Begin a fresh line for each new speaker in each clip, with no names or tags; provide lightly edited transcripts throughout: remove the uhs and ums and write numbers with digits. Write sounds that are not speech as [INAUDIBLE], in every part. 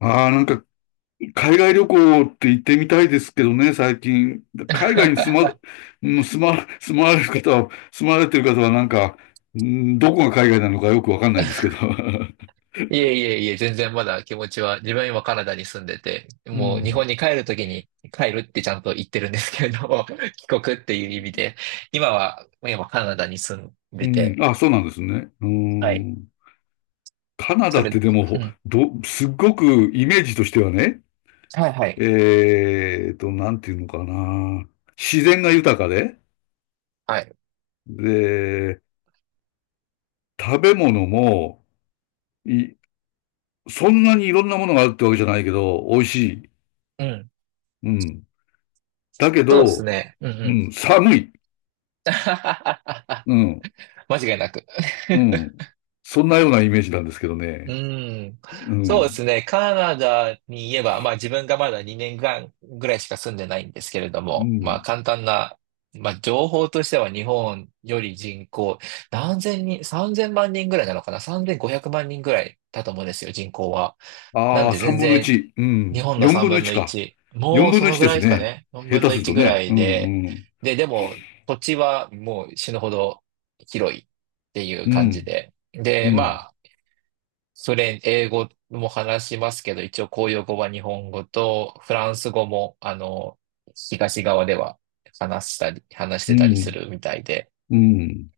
ああ、なんか、海外旅行って行ってみたいですけどね、最近。海外に住ま、うん住ま、住まわれる方は、住まわれてる方はなんか、うんどこが海外なのかよくわかんないですけど。[LAUGHS]
いえいえいえ、全然まだ気持ちは、自分は今カナダに住んでて、
う
もう日
ん。
本に帰るときに帰るってちゃんと言ってるんですけれども、[LAUGHS] 帰国っていう意味で、今カナダに住ん
う
で
ん。
て、
あ、そうなんですね。う
はい。
ん。カナ
そ
ダっ
れ、
てで
う
も、
ん。
ど、すっごくイメージとしてはね、
はいはい。
なんていうのかな。自然が豊かで、
はい。
で、食べ物も、い、そんなにいろんなものがあるってわけじゃないけど、美味しい。
うん。
うん。だけ
そうです
ど、
ね。うんう
う
ん。
ん、寒い。
[LAUGHS]
うん、
間違いなく。
う
[LAUGHS]
ん。そんなようなイメージなんですけど
う
ね。
ん。
う
そうです
ん、
ね。カナダに言えば、まあ自分がまだ2年間ぐらいしか住んでないんですけれど
う
も、まあ
ん。
簡単な、まあ情報としては日本より人口、何千人、3000万人ぐらいなのかな？ 3500 万人ぐらいだと思うんですよ、人口は。なん
ああ、
で
三
全
分の
然
一。う
日
ん。
本の
四
3
分の
分
一
の
か。
1。も
四
う
分
そ
の
の
一
ぐ
で
らい
す
ですか
ね。
ね。4
下
分
手
の
する
1
と
ぐら
ね。
い
うん、
で。
うん。
でも土地はもう死ぬほど広いっていう
う
感じ
ん、
で。
う
で、ま
ん、
あ、英語も話しますけど、一応公用語は日本語と、フランス語も、東側では話したり、話し
う
てたりす
ん、
るみたいで。
うん。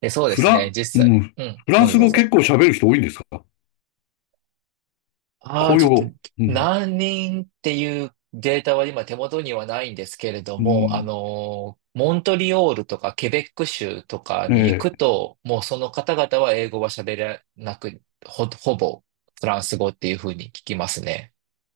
で、そうで
フ
す
ラ
ね、
ン、う
実際、
ん。
うん、
フラ
ど
ン
うぞ
ス
どう
語結
ぞ。
構喋る人多いんですか？
ああ、
公
ちょ
用
っと、
語。うん、
何人っていうデータは今手元にはないんですけれど
う
も、
ん。
モントリオールとかケベック州とかに行
え
く
え。
と、もうその方々は英語は喋れなく、ほぼフランス語っていうふうに聞きますね。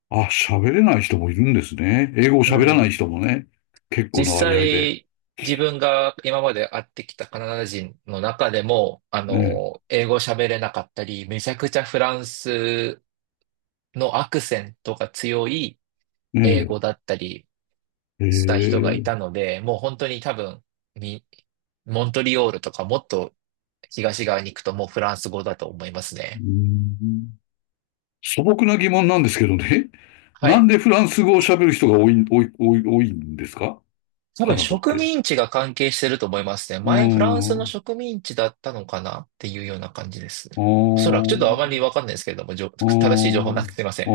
あ、喋れない人もいるんですね。英語を
う
喋らない
ん、
人もね。結
実
構な割合で。
際、自分が今まで会ってきたカナダ人の中でも、
ね
英語喋れなかったり、めちゃくちゃフランスのアクセントが強い
え、ね
英語
え。
だったり
へえ、
した人がい
う
たので、もう本当に多分、みモントリオールとかもっと東側に行くともうフランス語だと思います
ー
ね。
ん。素朴な疑問なんですけどね。[LAUGHS]
は
なん
い。
でフランス語を喋る人が多いんですか？
多
カ
分
ナダっ
植
て。
民地が関係してると思いますね。
うー
前フランスの
ん。う
植民地だったのかなっていうような感じですね。
ー
おそらくちょっとあま
ん。
りわかんないですけれども、
うー
正しい情報な
ん。
くて
う
すいません。
ー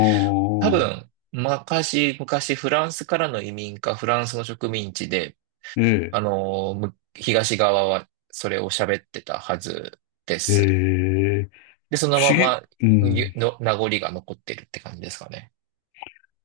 多
ん。
分、昔フランスからの移民かフランスの植民地で、
え
東側はそれを喋ってたはずで
え。え
す。
え。
で、その
不
ま
思議、
ま
うん。
名残が残ってるって感じですかね。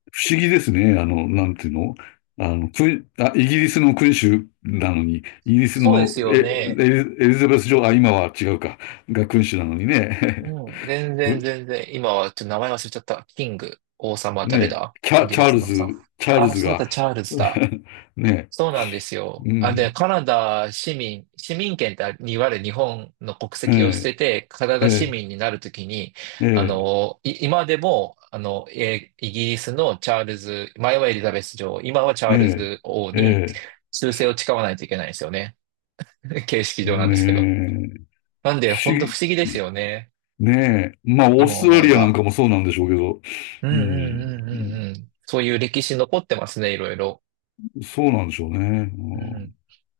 不思議ですね。あの、なんていうの。あの、イギリスの君主なのに、イギリス
そうで
の
すよ
エ、エ
ね。
リエリザベス女王、あ、今は違うか、が君主なのにね。
うん、全然
[LAUGHS]
全然。今はちょっと名前忘れちゃった。キング、王様誰
ね、
だイギリスのさ。
チャール
あ、
ズ
そう
が、
だ、チャールズだ。
[LAUGHS] ね、
そうなんですよ。
う
あ、で、
ん、
カナダ市民、市民権っていわゆる日本の国
え
籍を捨
え、
てて、カナ
え
ダ市
え、
民になるときに、
ええ、
今でも、イギリスのチャールズ、前はエリザベス女王、今はチャール
え
ズ王
え、え
に
え。
忠誠を誓わないといけないんですよね。[LAUGHS] 形式上なんですけど。
ねえ、
なんで、
不
ほんと
思
不
議、
思議ですよね。
ねえ、まあ、オー
今
ストラ
思え
リアなん
ば。
かもそうなんでしょうけど、
うん
う
うん
ん、
うんう
うん。
んうん。そういう歴史残ってますね、いろいろ。
そうなんでしょうね。う
うん。
ん、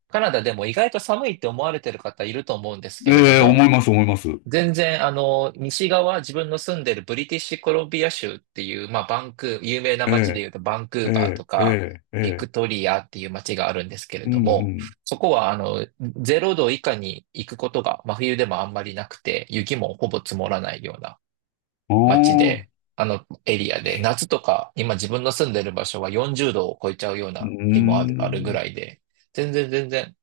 カナダでも意外と寒いって思われてる方いると思うんですけれど
ええ、思
も、
います、思います。
全然西側、自分の住んでるブリティッシュコロンビア州っていう、まあバンクー、有名な
え
街で言
え、
うとバンクー
え
バーと
え、え
か、
え、え
ビ
え、
クトリアっていう街があるんですけれ
う
ども、
ん、
そこはあの、ゼロ度以下に行くことが真冬でもあんまりなくて、雪もほぼ積もらないような
う
街
ん。あ
で、
あ、
あのエリアで、夏とか、今自分の住んでる場所は40度を超えちゃうよう
う
な日もあるぐ
ん、
らいで、全然全然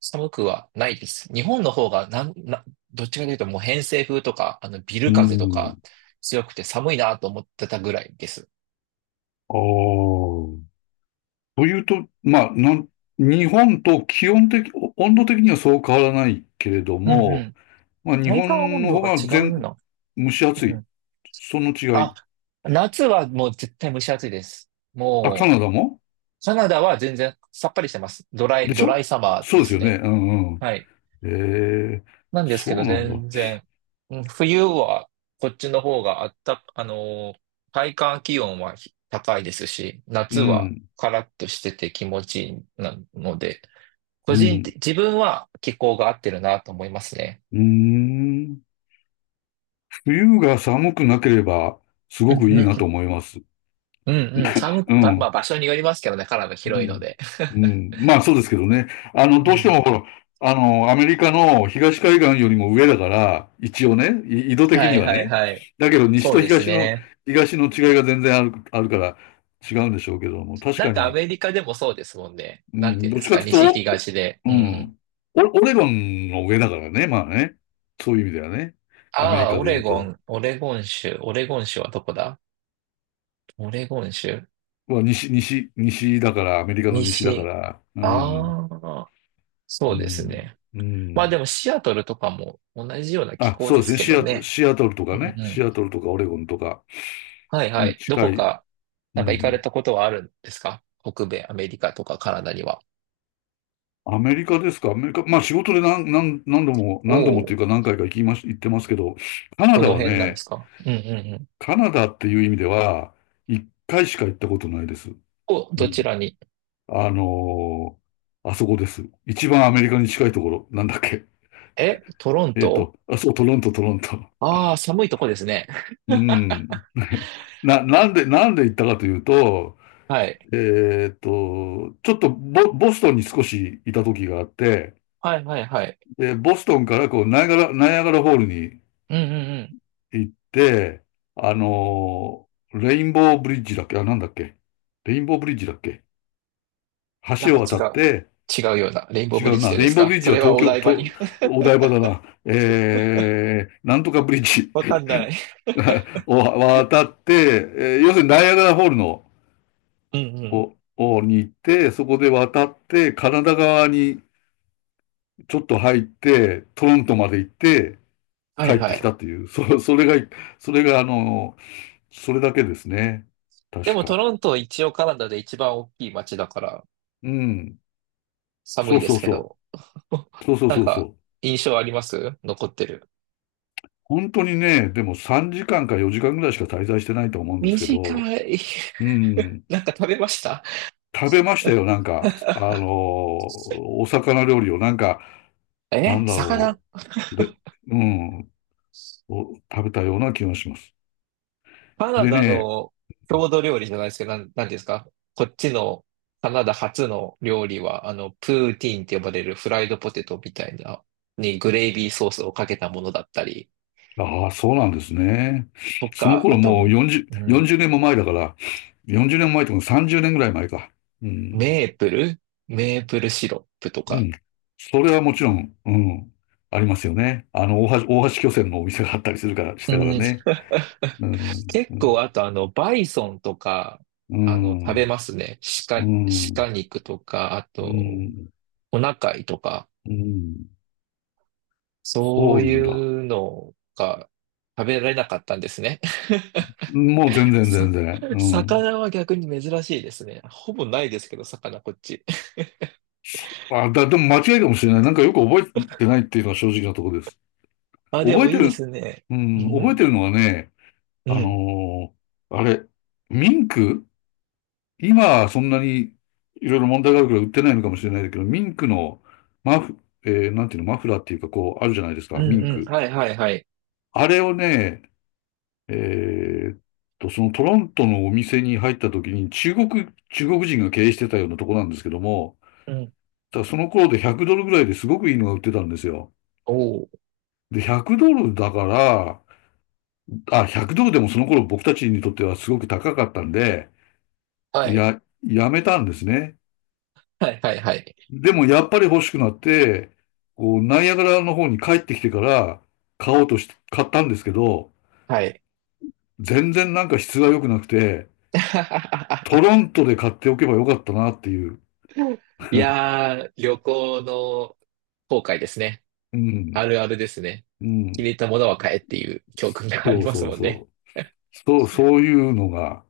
寒くはないです。日本の方がなん、な、どっちかというともう偏西風とか、あのビ
う
ル風とか
ん、
強くて寒いなと思ってたぐらいです。
ああ。というと、まあ、なん、日本と気温的、温度的にはそう変わらないけれど
うんう
も、
ん。
まあ、日
体感
本
温
の
度
方
が
が
違う
全、
の、
蒸し暑
う
い。
ん。
その違
あ、
い。
夏はもう絶対蒸し暑いです。
あ、カ
も
ナダも？
う、カナダは全然さっぱりしてます。ドラ
で
イ、
し
ドラ
ょ？
イサマー
そう
で
です
す
よね。
ね。
うんうん。
はい。
ええ。
なんです
そ
けど、
うなんだ。
全然、うん冬はこっちの方があった、体感気温は高いですし、
う
夏は
ん、
カラッとしてて気持ちいいなので、
う
個人
ん、
的、自分は気候が合ってるなと思いますね。
うーん。冬が寒くなければ、す
う
ごく
ん
いい
う
なと
ん
思います。
うん、うんうん寒く、
う
ばまあ
ん。
場所によりますけどね、カナダ
う
広いの
ん。
で。
うん。まあそうですけどね。あの、
う
どうして
ん、
もほら、あの、アメリカの東海岸よりも上だから、一応ね、緯度的
は
に
い
は
はい
ね。
はい。
だけど、西
そう
と
です
東の、
ね。
東の違いが全然あるから違うんでしょうけども、確
なん
か
かア
に、
メリカでもそうですもんね。
う
なんて
ん、
言うん
どっ
です
ちか
か、
という
西
と、
東で。
お
う
う
ん、
ん、オオレゴンの上だからね、まあね。そういう意味ではね。アメリ
ああ、
カで言うと。
オレゴン州はどこだ、オレゴン州、
まあ、西だから、アメリカの西だか
西。
ら、うん、
ああ、
う
そうです
ん、
ね。
う
まあ
ん。
でもシアトルとかも同じような気
あ、
候
そう
で
です
す
ね。
けどね。
シアトルと
う
かね。
んう
シ
ん。
アトルとかオレゴンとか
はいは
に
い。ど
近
こ
い。
か、
う
なんか行かれ
ん。
たことはあるんですか北米、アメリカとかカナダには。
アメリカですか？アメリカ。まあ仕事で何、何、何度も、
お
何度もってい
お、
うか何回か行きまし、行ってますけど、カナ
ど
ダ
の
は
辺なんで
ね、
すか、うんうんうん。
カナダっていう意味では、一回しか行ったことないです。
お、
う
どち
ん。
らに。
あのー、あそこです。一番アメリカに近いところ。なんだっけ。
え、トロン
えっ
ト。
と、あ、そう、トロント。
ああー、寒いとこですね。
うん。なんで行ったかというと、
[LAUGHS] はい。
ちょっとボストンに少しいた時があって、
はいはいはい。
で、ボストンからこう、ナイアガラホールに
うんうん、
行って、レインボーブリッジだっけ、あ、なんだっけ、レインボーブリッジだっけ、
なん
橋
か
を
違
渡っ
う。
て、
違うような。レインボー
違
ブリッ
う
ジ
な、
でで
レイ
す
ンボーブ
か
リッ
そ
ジは
れは、
東
お
京、
台場
と、
に。 [LAUGHS]
お台場だな、えー、なんとかブリッジ
わかんない。
[LAUGHS] を渡って、えー要するにナイアガラホールの、
うんうん。
に行って、そこで渡って、カナダ側にちょっと入って、トロントまで行って、
は
帰
い
って
は
きた
い。
っていう、そ、[LAUGHS] それが、あの、それだけですね。
で
確
もト
か。
ロント一応カナダで一番大きい街だから
うん。
寒
そ
い
う
で
そ
す
う
け
そ
ど。
う。
[LAUGHS]
そうそう
なん
そうそ
か
う。
印象あります、残ってる。
本当にね、でも3時間か4時間ぐらいしか滞在してないと思うんですけど、
短い。
うん。
[LAUGHS] なんか食べました？
食べましたよ、なんか、あ
[LAUGHS]
のー、お魚料理を、なんか、な
え、
んだろ
魚？
う。で、うん、を食べたような気がします。
カナ
で
ダ
ね、
の郷土料理じゃないですけど、なんていうんですか、こっちのカナダ初の料理は、プーティーンって呼ばれるフライドポテトみたいな、にグレイビーソースをかけたものだったり、
ああ、そうなんですね。
と
その
か、あ
頃
と、
もう
うん、
40年も前だから、40年も前とか30年ぐらい前か。うん。
メープルメープルシロップと
う
か。
ん。それはもちろん、うん。ありますよね。あの、大橋巨船のお店があったりするから、し
う
てから
ん、
ね。うん。う
結構、
ん。
あと、バイソンとか、
う
食べ
ん。
ますね。
う
鹿、
ん。
鹿肉とか、あ
う
と、
ん。
お腹いとか、
うん。
そ
そ
う
うな
い
んだ。
うのが食べられなかったんですね。
もう全然
さ、
全然。うん。
魚は逆に珍しいですね。ほぼないですけど、魚こっち。
あ、でも間違いかもしれない。なんかよく覚えてないっていうのは正直なところです。
あ、で
覚え
もい
て
いで
る、
すね。
う
う
ん、覚え
ん。
てるのはね、
う
あ
ん。
のー、あれ、ミンク、今はそんなにいろいろ問題があるから売ってないのかもしれないけど、ミンクのマフ、えーなんていうの、マフラーっていうかこうあるじゃないです
うん
か、ミン
うん。
ク。
はいはいはい。
あれをね、えーっと、そのトロントのお店に入った時に中国、中国人が経営してたようなとこなんですけども、
うん。
ただその頃で100ドルぐらいですごくいいのが売ってたんですよ。
おお。
で、100ドルだから、あ、100ドルでもその頃僕たちにとってはすごく高かったんで、
はい。
やめたんですね。
はいはいはい。
でもやっぱり欲しくなって、こう、ナイアガラの方に帰ってきてから買おうとして、買ったんですけど、
はい。
全然なんか質が良くなくて、トロ
[LAUGHS]
ントで買っておけばよかったなっていう。
いやー、旅行の後悔ですね。
う
あ
ん、
るあるですね。
う
気に入
ん。
ったものは買えっていう教訓があ
そ
り
う
ます
そう
もんね。
そう。そう、そういうのが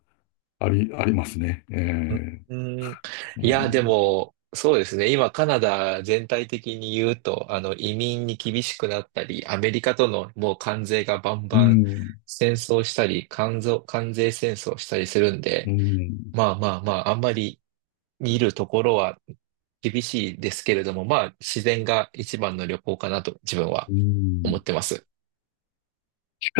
ありますね。えー、
うーん。
う
いや、で
ん、
も、そうですね。今、カナダ全体的に言うと、移民に厳しくなったり、アメリカとのもう関税がバン
う
バン
ん、
戦争したり、関税戦争したりするん
う
で、
ん、
まあまあまあ、あんまり見るところは厳しいですけれども、まあ、自然が一番の旅行かなと自分は
うん。
思ってます。